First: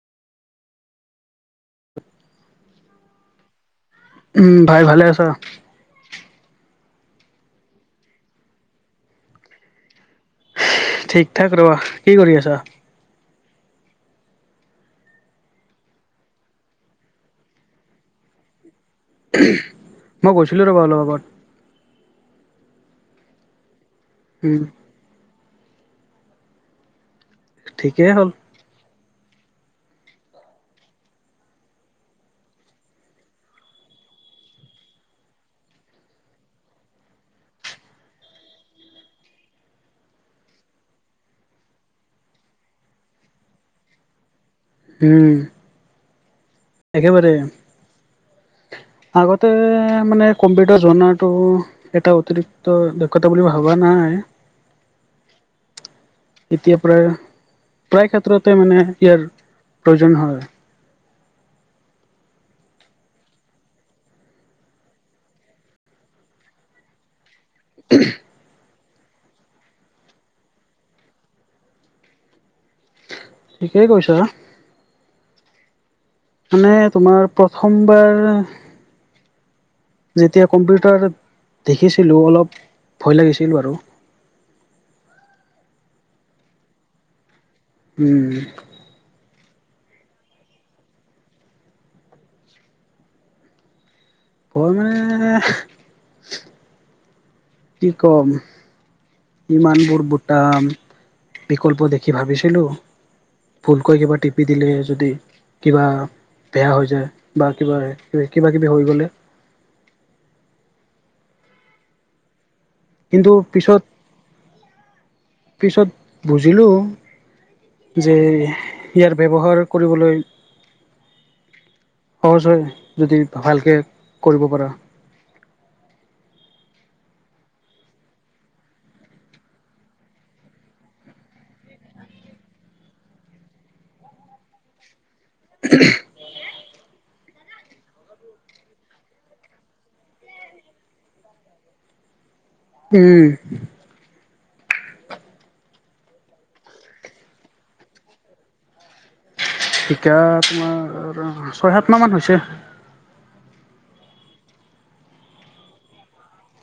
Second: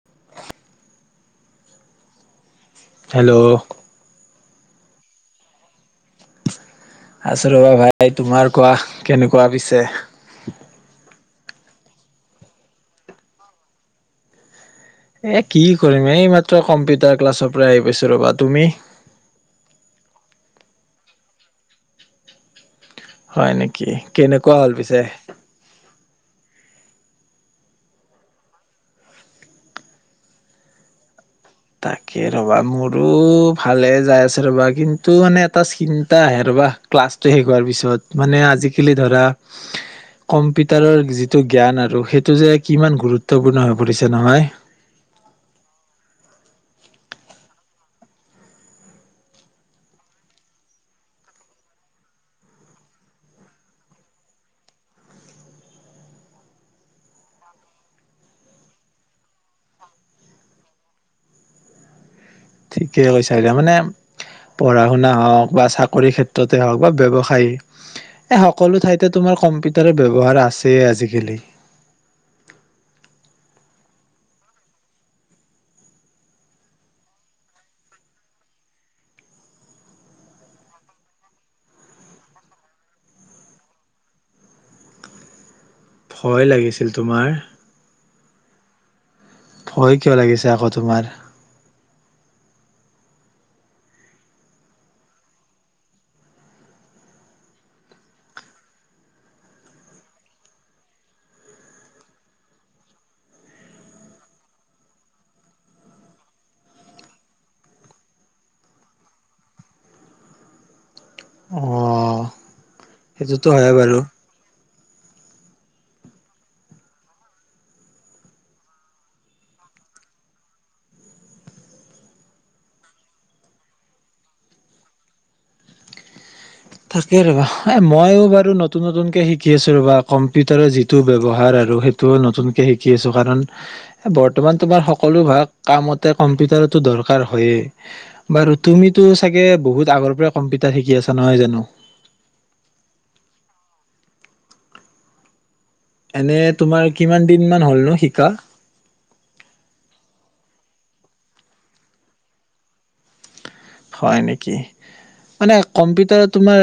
[unintelligible] Hello উ ভাই ভালে আছ আছো ৰবা ভাই তোমাৰ কোৱা কেনেকুৱা পিছে ঠিক ঠাক ৰবা কি কৰি আছা এ কি কৰিম এই মাত্ৰ কম্পিউটাৰ ক্লাছৰ পৰা আহি পাইছো ৰবা তুমি মই গৈছিলো ৰ'বা অলপ আগত হয় নেকি কি কেনেকুৱা উম হল পিছে ঠিকেই হ'ল তাকে ৰবা মোৰো ভালে যাই আছে ৰবা কিন্তু মানে এটা চিন্তা আহে ৰবা ক্লাছটো শেষ হোৱাৰ পিছত মানে আজিকালি ধৰা কম্পিউটাৰৰ যিটো জ্ঞান আৰু সেইটো যে কিমান গুৰুত্বপূৰ্ণ হৈ পৰিছে নহয় হম একেবাৰে আগতে মানে কম্পিউটাৰ জনটো এটা অতিৰিক্ত দক্ষতা বুলি ভবা নাই এতিয়া পৰায় প্ৰায় ক্ষেত্ৰতে মানে ইয়াৰ প্ৰয়োজন হয় ঠিকেই কৈছা এতিয়া মানে পঢ়া শুনা হওক বা চাকৰি ক্ষেত্ৰতে হওক বা ব্যৱসায়ী এ সকলো ঠাইত তোমাৰ কম্পিউটাৰ ব্যৱহাৰ আছে আজিকালি ঠিকেই কৈছ মানে তোমাৰ প্ৰথমবাৰ যেতিয়া কম্পিউটাৰ দেখিছিলোঁ অলপ ভয় লাগিছিলো বাৰো ভয় লাগিছিল তোমাৰ উম ভয় কিয় লাগিছে আকৌ তোমাৰ অ মানে কি ক'ম ইমানবোৰ বুটাম বিকল্প দেখি ভাবিছিলোঁ ভুলকৈ কিবা টিপি দিলে যদি কিবা বেয়া হৈ যায় বা কিবা কিবা কিবি হৈ গ'লে আহ কিন্তু সেইটোতো হয় পিছত বাৰু পিছত বুজিলোঁ যে ইয়াৰ ব্যৱহাৰ কৰিবলৈ সহজ হয় যদি ভালকে কৰিব পাৰা তাকে ৰবা এ মই বাৰু নতুন নতুনকে শিকি আছো ৰবা কম্পিউটাৰৰ যিটো ব্যৱহাৰ আৰু সেইটোও নতুনকে শিকি আছো কাৰণ বৰ্তমান তোমাৰ সকলো ভাগ কামতে কম্পিউটাৰত দৰকাৰ হয়ে বাৰু তুমিতো চাগে বহুত আগৰ পৰা কম্পিউটাৰ শিকি আছা নহয় জানো [inaudible] উম এনে তোমাৰ কিমান দিন মান হ'লনো শিকা শিকা তোমাৰ ছয়-সাত মাহমান হৈছে। হয় নেকি? মানে কম্পিউটাৰত তোমাৰ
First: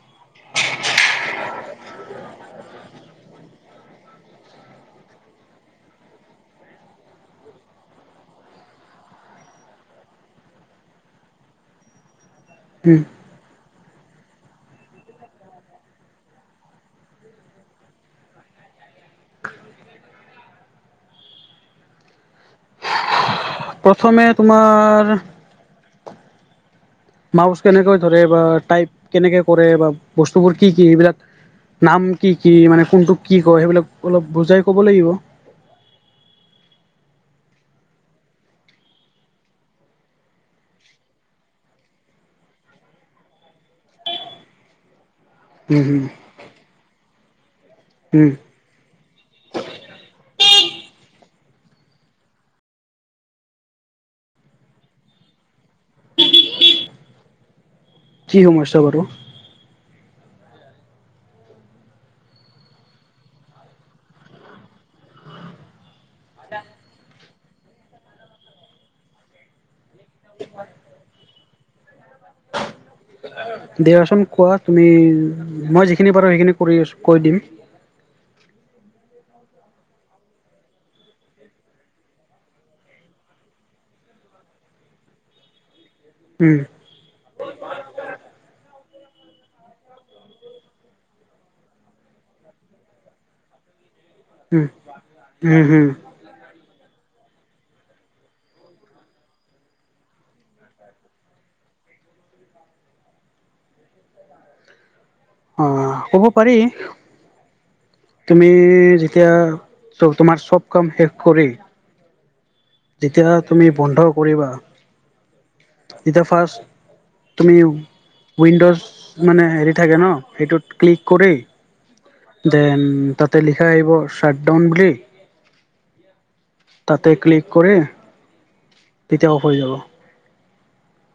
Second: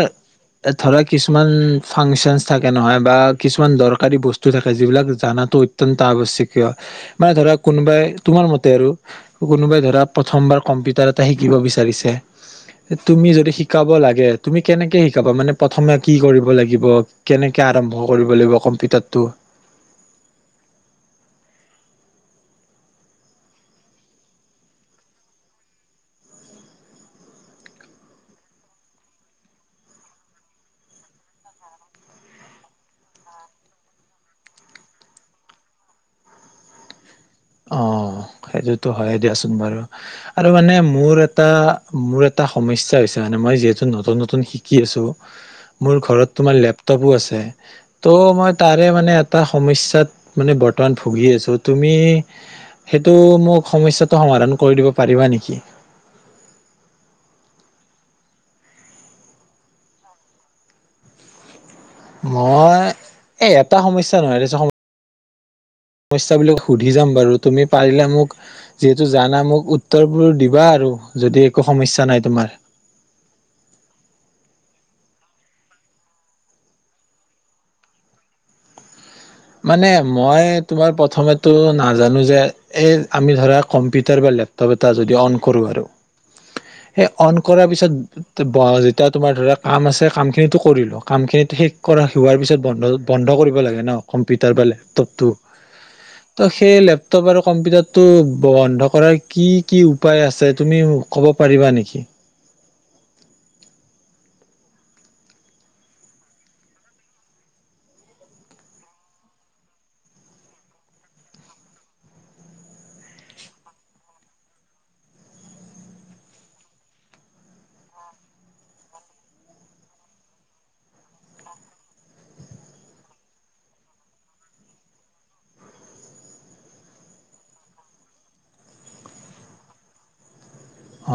ধৰা কিছুমান ফাংচনচ থাকে নহয় বা কিছুমান দৰকাৰী বস্তু থাকে যিবিলাক জনাটো অত্যন্ত আৱশ্যকীয়। মানে ধৰা কোনোবাই তোমাৰ মতে আৰু কোনোবাই ধৰা প্ৰথমবাৰ কম্পিউটাৰ এটা শিকিব বিচাৰিছে তে উম তুমি যদি শি শিকাব লাগে তুমি কেনেকে শিকাবা মানে প্ৰথমে কি কৰিব লাগিব, কেনেকে আৰম্ভ কৰিব লাগিব কম্পিউটাৰটো, প্ৰথমে তোমাৰ মাউচ কেনেকৈ ধৰে বা টাইপ কেনেকে কৰে বা বস্তুবোৰ কি কি, এইবিলাক নাম কি কি, মানে কোনটোক কি কয় সেইবিলাক অলপ বুজাই কব লাগিব। অঁ, সেইটোতো হয়ে দিয়াচোন বাৰু। আৰু মানে মোৰ এটা মোৰ এটা সমস্যা হৈছে মানে মই যিহেতু নতুন-নতুন শিকি আছোঁ, উম, মোৰ হুম, ঘৰত তোমাৰ লেপটপো আছে। তে উম, ত' মই তাৰে মানে এটা সমস্যাত মানে বৰ্তমান ভুগি আছোঁ। তুমি সেইটো মোক সমস্যাটো সমাধান কৰি দিব পাৰিবা নেকি? কি সমস্যা বাৰু? মই, এ এটা সমস্যা নহয় দেচো স সমস্যবিলাক শুধি যাম বাৰু, তুমি পাৰিলে মোক, যিহেতু জানা মোক, উ উত্তৰবোৰ দিবা আৰু, যদি একো সমস্যা নাই তোমাৰ দিয়াচোন কোৱা, তুমি মই যিখিনি পাৰো সেইখিনি কৰি আছো কৈ দিম। মানে মই তোমাৰ প্ৰথমেটো নাজানো যে এই আমি ধৰা কম্পিউটাৰ বা লেপটপ এটা যদি অন কৰোঁ আৰু উম, সেই অন কৰাৰ পিছত [unintelligible] এতিয়া তোমাৰ ধৰা কাম আছে কামখিনিতো কৰিলো। কামখিনিত শেষ কৰা হোৱাৰ পিছত বন্ধ বন্ধ কৰিব লাগে ন। কম্পিউটাৰ বা উম, লেপটপটো, উম, হুম, ত' সে সেই লেপটপ আৰু কম্পিউটাৰটো বন্ধ কৰাৰ কি কি উপায় আছে তুমি ক'ব পাৰিবা নেকি? অ, কব পাৰি। তুমি যেতিয়া তোমাৰ চব কাম শেষ কৰি যেতিয়া তুমি বন্ধ কৰিবা, যেতিয়া ফাৰ্ষ্ট তুমি উইণ্ডজ মানে হেৰি থাকে ন, সেইটোত ক্লিক কৰি দেন তাতে লিখা আহিব শ্বাটডাউন বুলি তাতে ক্লিক কৰি তেতিয়া অফ হৈ যাব।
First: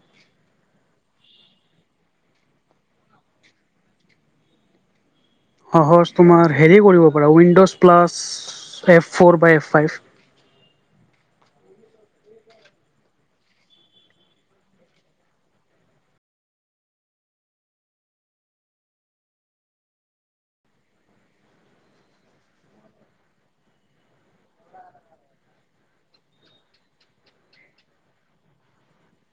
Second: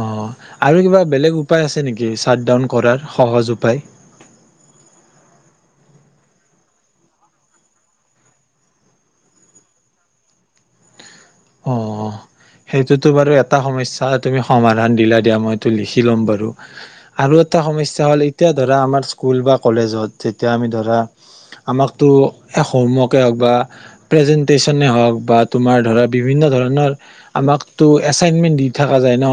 অঁ, আৰু কিবা বেলেগ উপায় আছে নেকি, শ্বাটডাউন কৰাৰ সহজ উপায়? সহজ তোমাৰ হেৰি কৰিব পাৰা উইণ্ড'জ প্লাছ এফ ফ'ৰ বা এফ ফাইভ। অঁ, সেইটোতো বাৰু এটা সমস্যা তুমি সমাধান দিলা দিয়া মইটো লিখি ল'ম বাৰু। আৰু এটা সমস্যা হ'ল এতিয়া ধৰা আমাৰ স্কুল বা কলেজত যেতিয়া আমি ধৰা আমাকতো এহ হোমৱৰ্কে হওক বা প্ৰেজেন্টেচনে হওঁক বা তোমাৰ ধৰা বিভিন্ন ধৰণৰ আমাকতো এছাইনমেণ্ট দি থকা যায় ন,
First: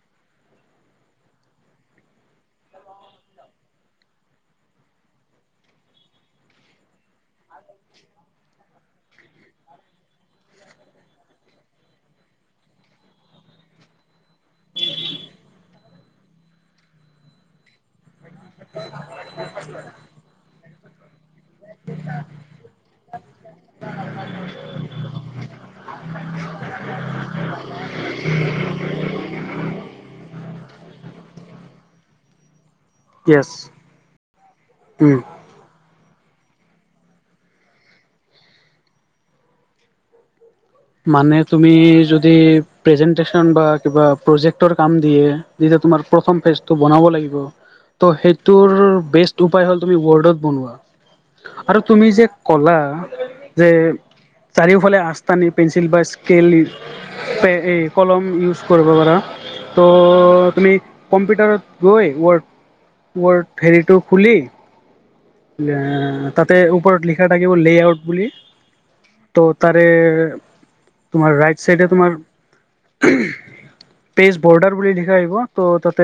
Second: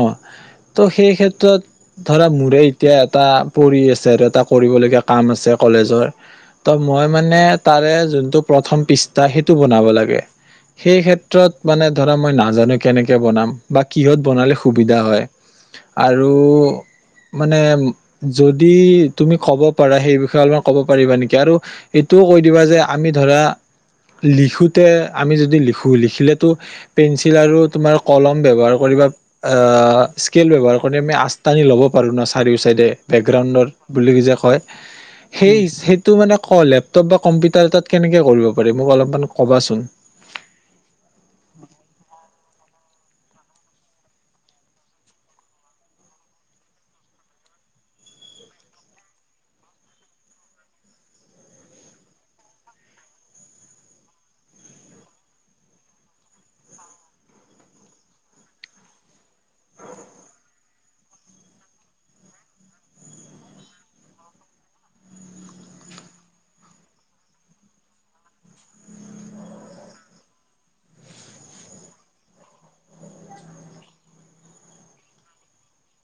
ত' সেই ক্ষেত্ৰত ধৰা মোৰে এতিয়া এটা পৰি আছে আৰু এটা কৰিবলগীয়া কাম আছে কলেজৰ। ত' মই মানে তাৰে যোনটো প্ৰথম পৃষ্ঠা সেইটো বনাব লাগে। সেই ক্ষেত্ৰত মানে ধৰা মই নাজানো কেনেকৈ বনাম বা কিহত বনালে সুবিধা হয় আৰু মানে যদি তুমি ক'ব পাৰা সেই বিষয়ে অলপমান ক'ব পাৰিবা নেকি? আৰু এইটোও কৈ দিবা যে আমি ধৰা লিখোঁতে আমি যদি লিখোঁ, লিখিলে ত' পেঞ্চিল আৰু তোমাৰ কলম ব্যৱহাৰ কৰি বা আ স্কেল ব্যৱহাৰ কৰি আমি আঁচ টানি ল'ব পাৰো ন চাৰিও চাইডে? য়েছ বেকগ্ৰাউণ্ডৰ বুলি যে কয়, উম সেই সেই টো মানে [unintelligible] লেপটপ বা কম্পিউটাৰ তাত কেনেকে কৰিব পাৰি, মোক অলপমান কবাচোন। মানে তুমি যদি প্ৰেজেণ্টেশ্যন বা কিবা প্ৰজেক্টৰ কাম দিয়ে, যেতিয়া তোমাৰ প্ৰথম পেজটো বনাব লাগিব, ত' সেইটোৰ বেষ্ট উপায় হ'ল তুমি ৱৰ্ডত বনোৱা আৰু তুমি যে ক'লা যে চাৰিওফালে আঁচ টানি পেঞ্চিল বা স্কেল এই এই কলম ইউজ কৰিব পাৰা। ত' তুমি কম্পিউটাৰত গৈ ৱৰ্ড ৱৰ্ড হেৰিটো খুলি তাতে ওপৰত লিখা থাকিব লে আউট বুলি, ত' তাৰে তোমাৰ ৰাইট চাইডে তোমাৰ পেজ বৰ্ডাৰ বুলি লিখা আহিব, ত' তাতে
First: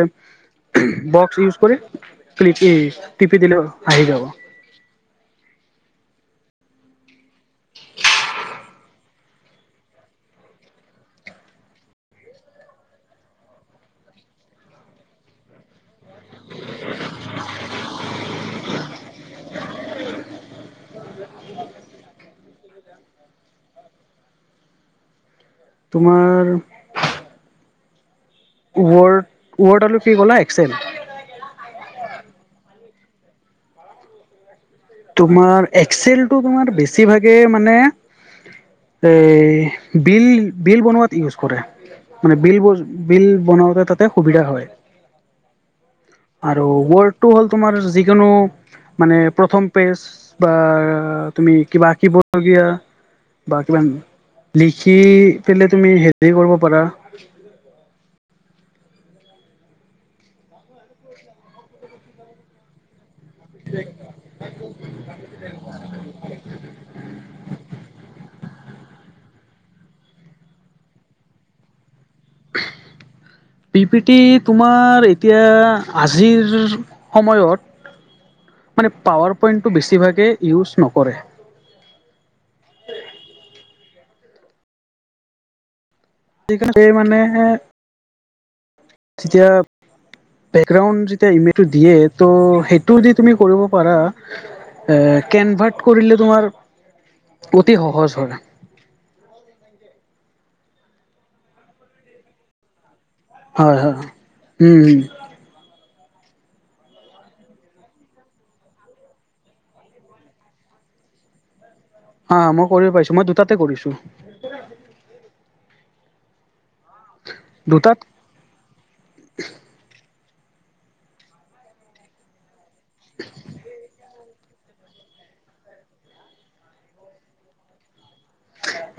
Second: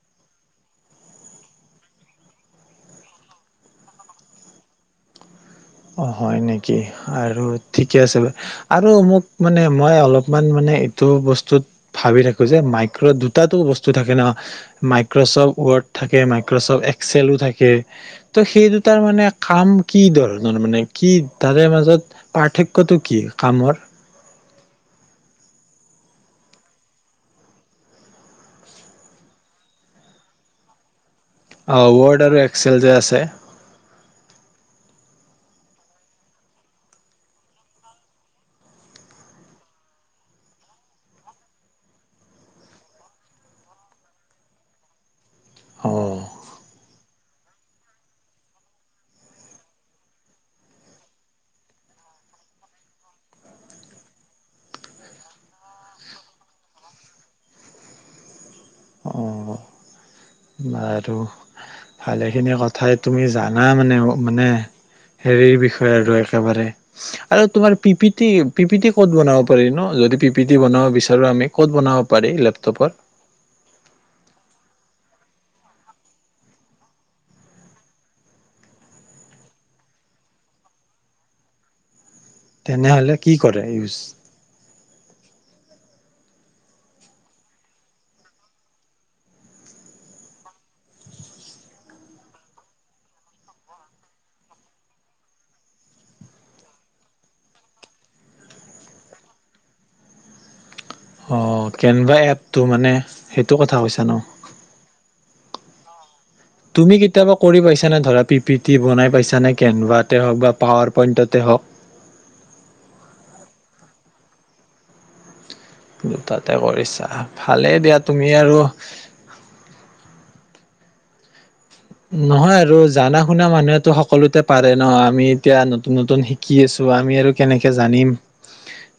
বক্স ইউজ কৰি ক্লিক টিপি দিলে আহি যাব অ হয় নেকি আৰু ঠিকে আছে ব আৰু মোক মানে মই অলপমান মানে এইটো বস্তুত ভাবি থাকোঁ যে মাইক্ৰ' দুটাাতটো বস্তু থাকে ন মাইক্ৰ'চফ্ট ৱৰ্ড থাকে মাইক্ৰচফট এক্সেলো থাকে ত' সেই দুটাৰ মানে খাম কি দল মানে কি তাৰে মাজত পাৰ্থক্যটো কি কামৰ তোমাৰ ৱৰ্ড ৱৰ্ডলটো কি ক'লা এক্সেল এ তোমাৰ এক্সলেটো বেছি মানে এই বিল বিল বনোৱ কৰে মান বিল বিল বতে তাতে সুবিধা হয় অ আৰু ৱৰ্ডটো হ'ল তোমাৰ যিকোনো মানে প্ৰথম পেজ বা তুমি কিবা আঁকিব লগিয়া বা কিবা লিখি হেপি কৰিব পৰা আৰু ভালেখিনি কথাই তুমি জানা মানে মানে হেৰিৰ বিষয়ে আৰু একেবাৰে আৰু তোমাৰ P P T P PT ক'ত বনাব পাৰি ন' যদি পি পি টি বনাব বিচাৰোঁ আমি ক'ত বনাব পাৰি লেপটবত পি পি টি তোমাৰ এতিয়া আজিৰ সময়ত মানে পোৱৰ প পইণ্টটো বেছিভাগে ইউজ নকৰে তেনেহ'লে কি কৰে ইউজ আজিকালি মানে যেতিয়া বেকগ্ৰাউড যেতিয়া ইমেজটো দিয়ে ত সেইটোদি তুমি কৰিব পাৰা এ কেনভাৰট কৰিলে তোমাৰ অতি সহজ হয় অঁ কেনবা এপটো মানে সেইটো কথা হয় হয় কৈছা ন উও তুমি কেতিয়াবা কৰি পাইছানেি পিট বনাই পাইছে কেনভাতে হক বা পাৱাৰ পইণ্টতে হওকঁ আহ মই কৰিব পাইিছো মই দুটাতে কৰিছো দুটা তাতে কৰিছা আচ্ছা ভালেই দিয়া দুটাত তুমি আৰু নহয় আৰু জানা শুনা মানুহেতো সকলোতে পাৰে ন আমি এতিয়া নতুন নতুন শিকি আছোঁ আমি আৰু কেনেকে জানিম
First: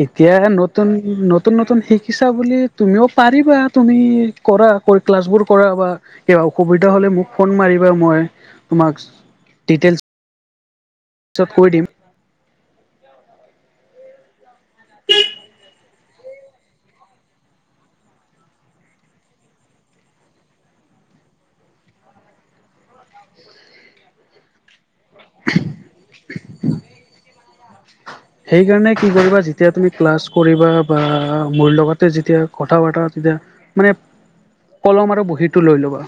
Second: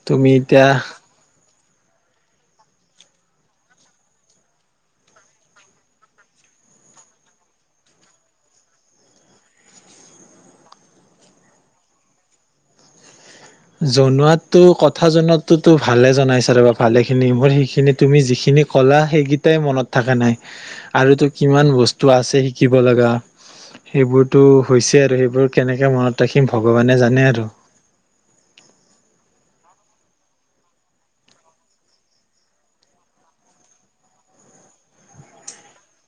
এতিয়া নতুন নতুন নতুন শিকিছা বুলি তুমিও পাৰিবা তুমি কৰা ক্লাছবোৰ কৰা বা কিবা অসুবিধা হ'লে মোক ফোন মাৰিবা মই তোমাক ডিটেইলছ পিছত কৈ দিম জনোৱাত তেওঁ কথা জনাতোতো ভালে জনাইছা ৰবা ভালে খিনি মোৰ সেইখিনি তুমি যিখিনি কলা সেইকেইটাই মনত থকা নাই আৰুতো কিমান বস্তু আছে শিকিব লগা সেইবোৰতো হৈছে আৰু সেইবোৰ কেনেকে মনত ৰাখিম ভগৱানে জানে আৰু সেইকাৰণে কি কৰিবা যেতিয়া তুমি ক্লাছ কৰিবা বা মোৰ লগতে যেতিয়া কথা পতা তেতিয়া মানে কলম আৰু বহীটো লৈ ল'বা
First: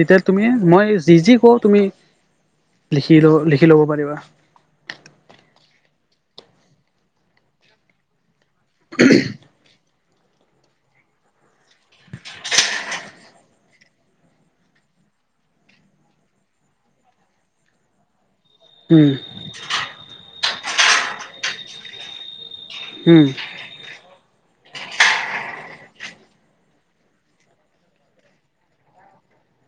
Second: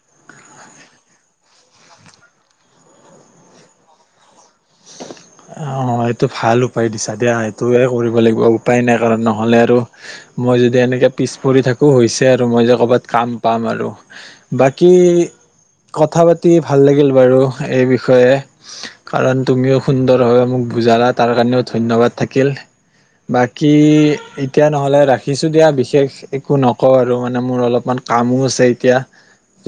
তেতিয়া তুমি মই যি যি কওঁ তুমি লিখি ল লিখি ল'ব পাৰিবা অঁ এইটো ভাল উপায় দিছা দিয়া সেইটোৱে কৰিব লাগিব উপায় নাই ক নহ'লে আৰু মই যদি এনেকে পিছ পৰি থাকোঁ হৈছে আৰু মই যে ক'ৰবাত কাম পাম আৰু বাকী কথা পাতি ভাল লাগিল বাৰু এই বিষয়ে উম কাৰণ তুমিও সুন্দৰভাৱে মোক বুজালা তাৰ কাৰণেও ধন্যবাদ থাকিল উম বাকী এতিয়া নহ'লে ৰাখিছো দিয়া বিশেষ একো নকওঁ আৰু মানে মোৰ অলপমান কামো আছে এতিয়া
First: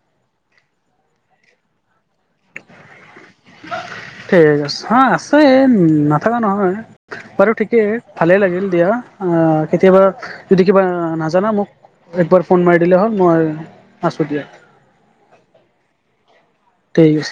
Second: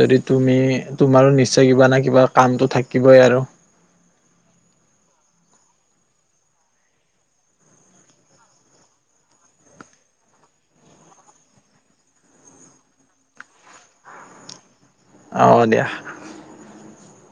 যদি তুমি তোমাৰো নিশ্চয় কিবা নে কিবা কামটো থাকিবই আৰু ঠিক আছে হা আছে নাথাকা নহয় বাৰু ঠিকেই ভালেই লাগিল দিয়া কেতিয়াবা যদি কিবা নাজানা মোক একবাৰ ফোন মাৰি দিলে হ'ল মই আছো দিয়া অঁ দিয়া তেইচ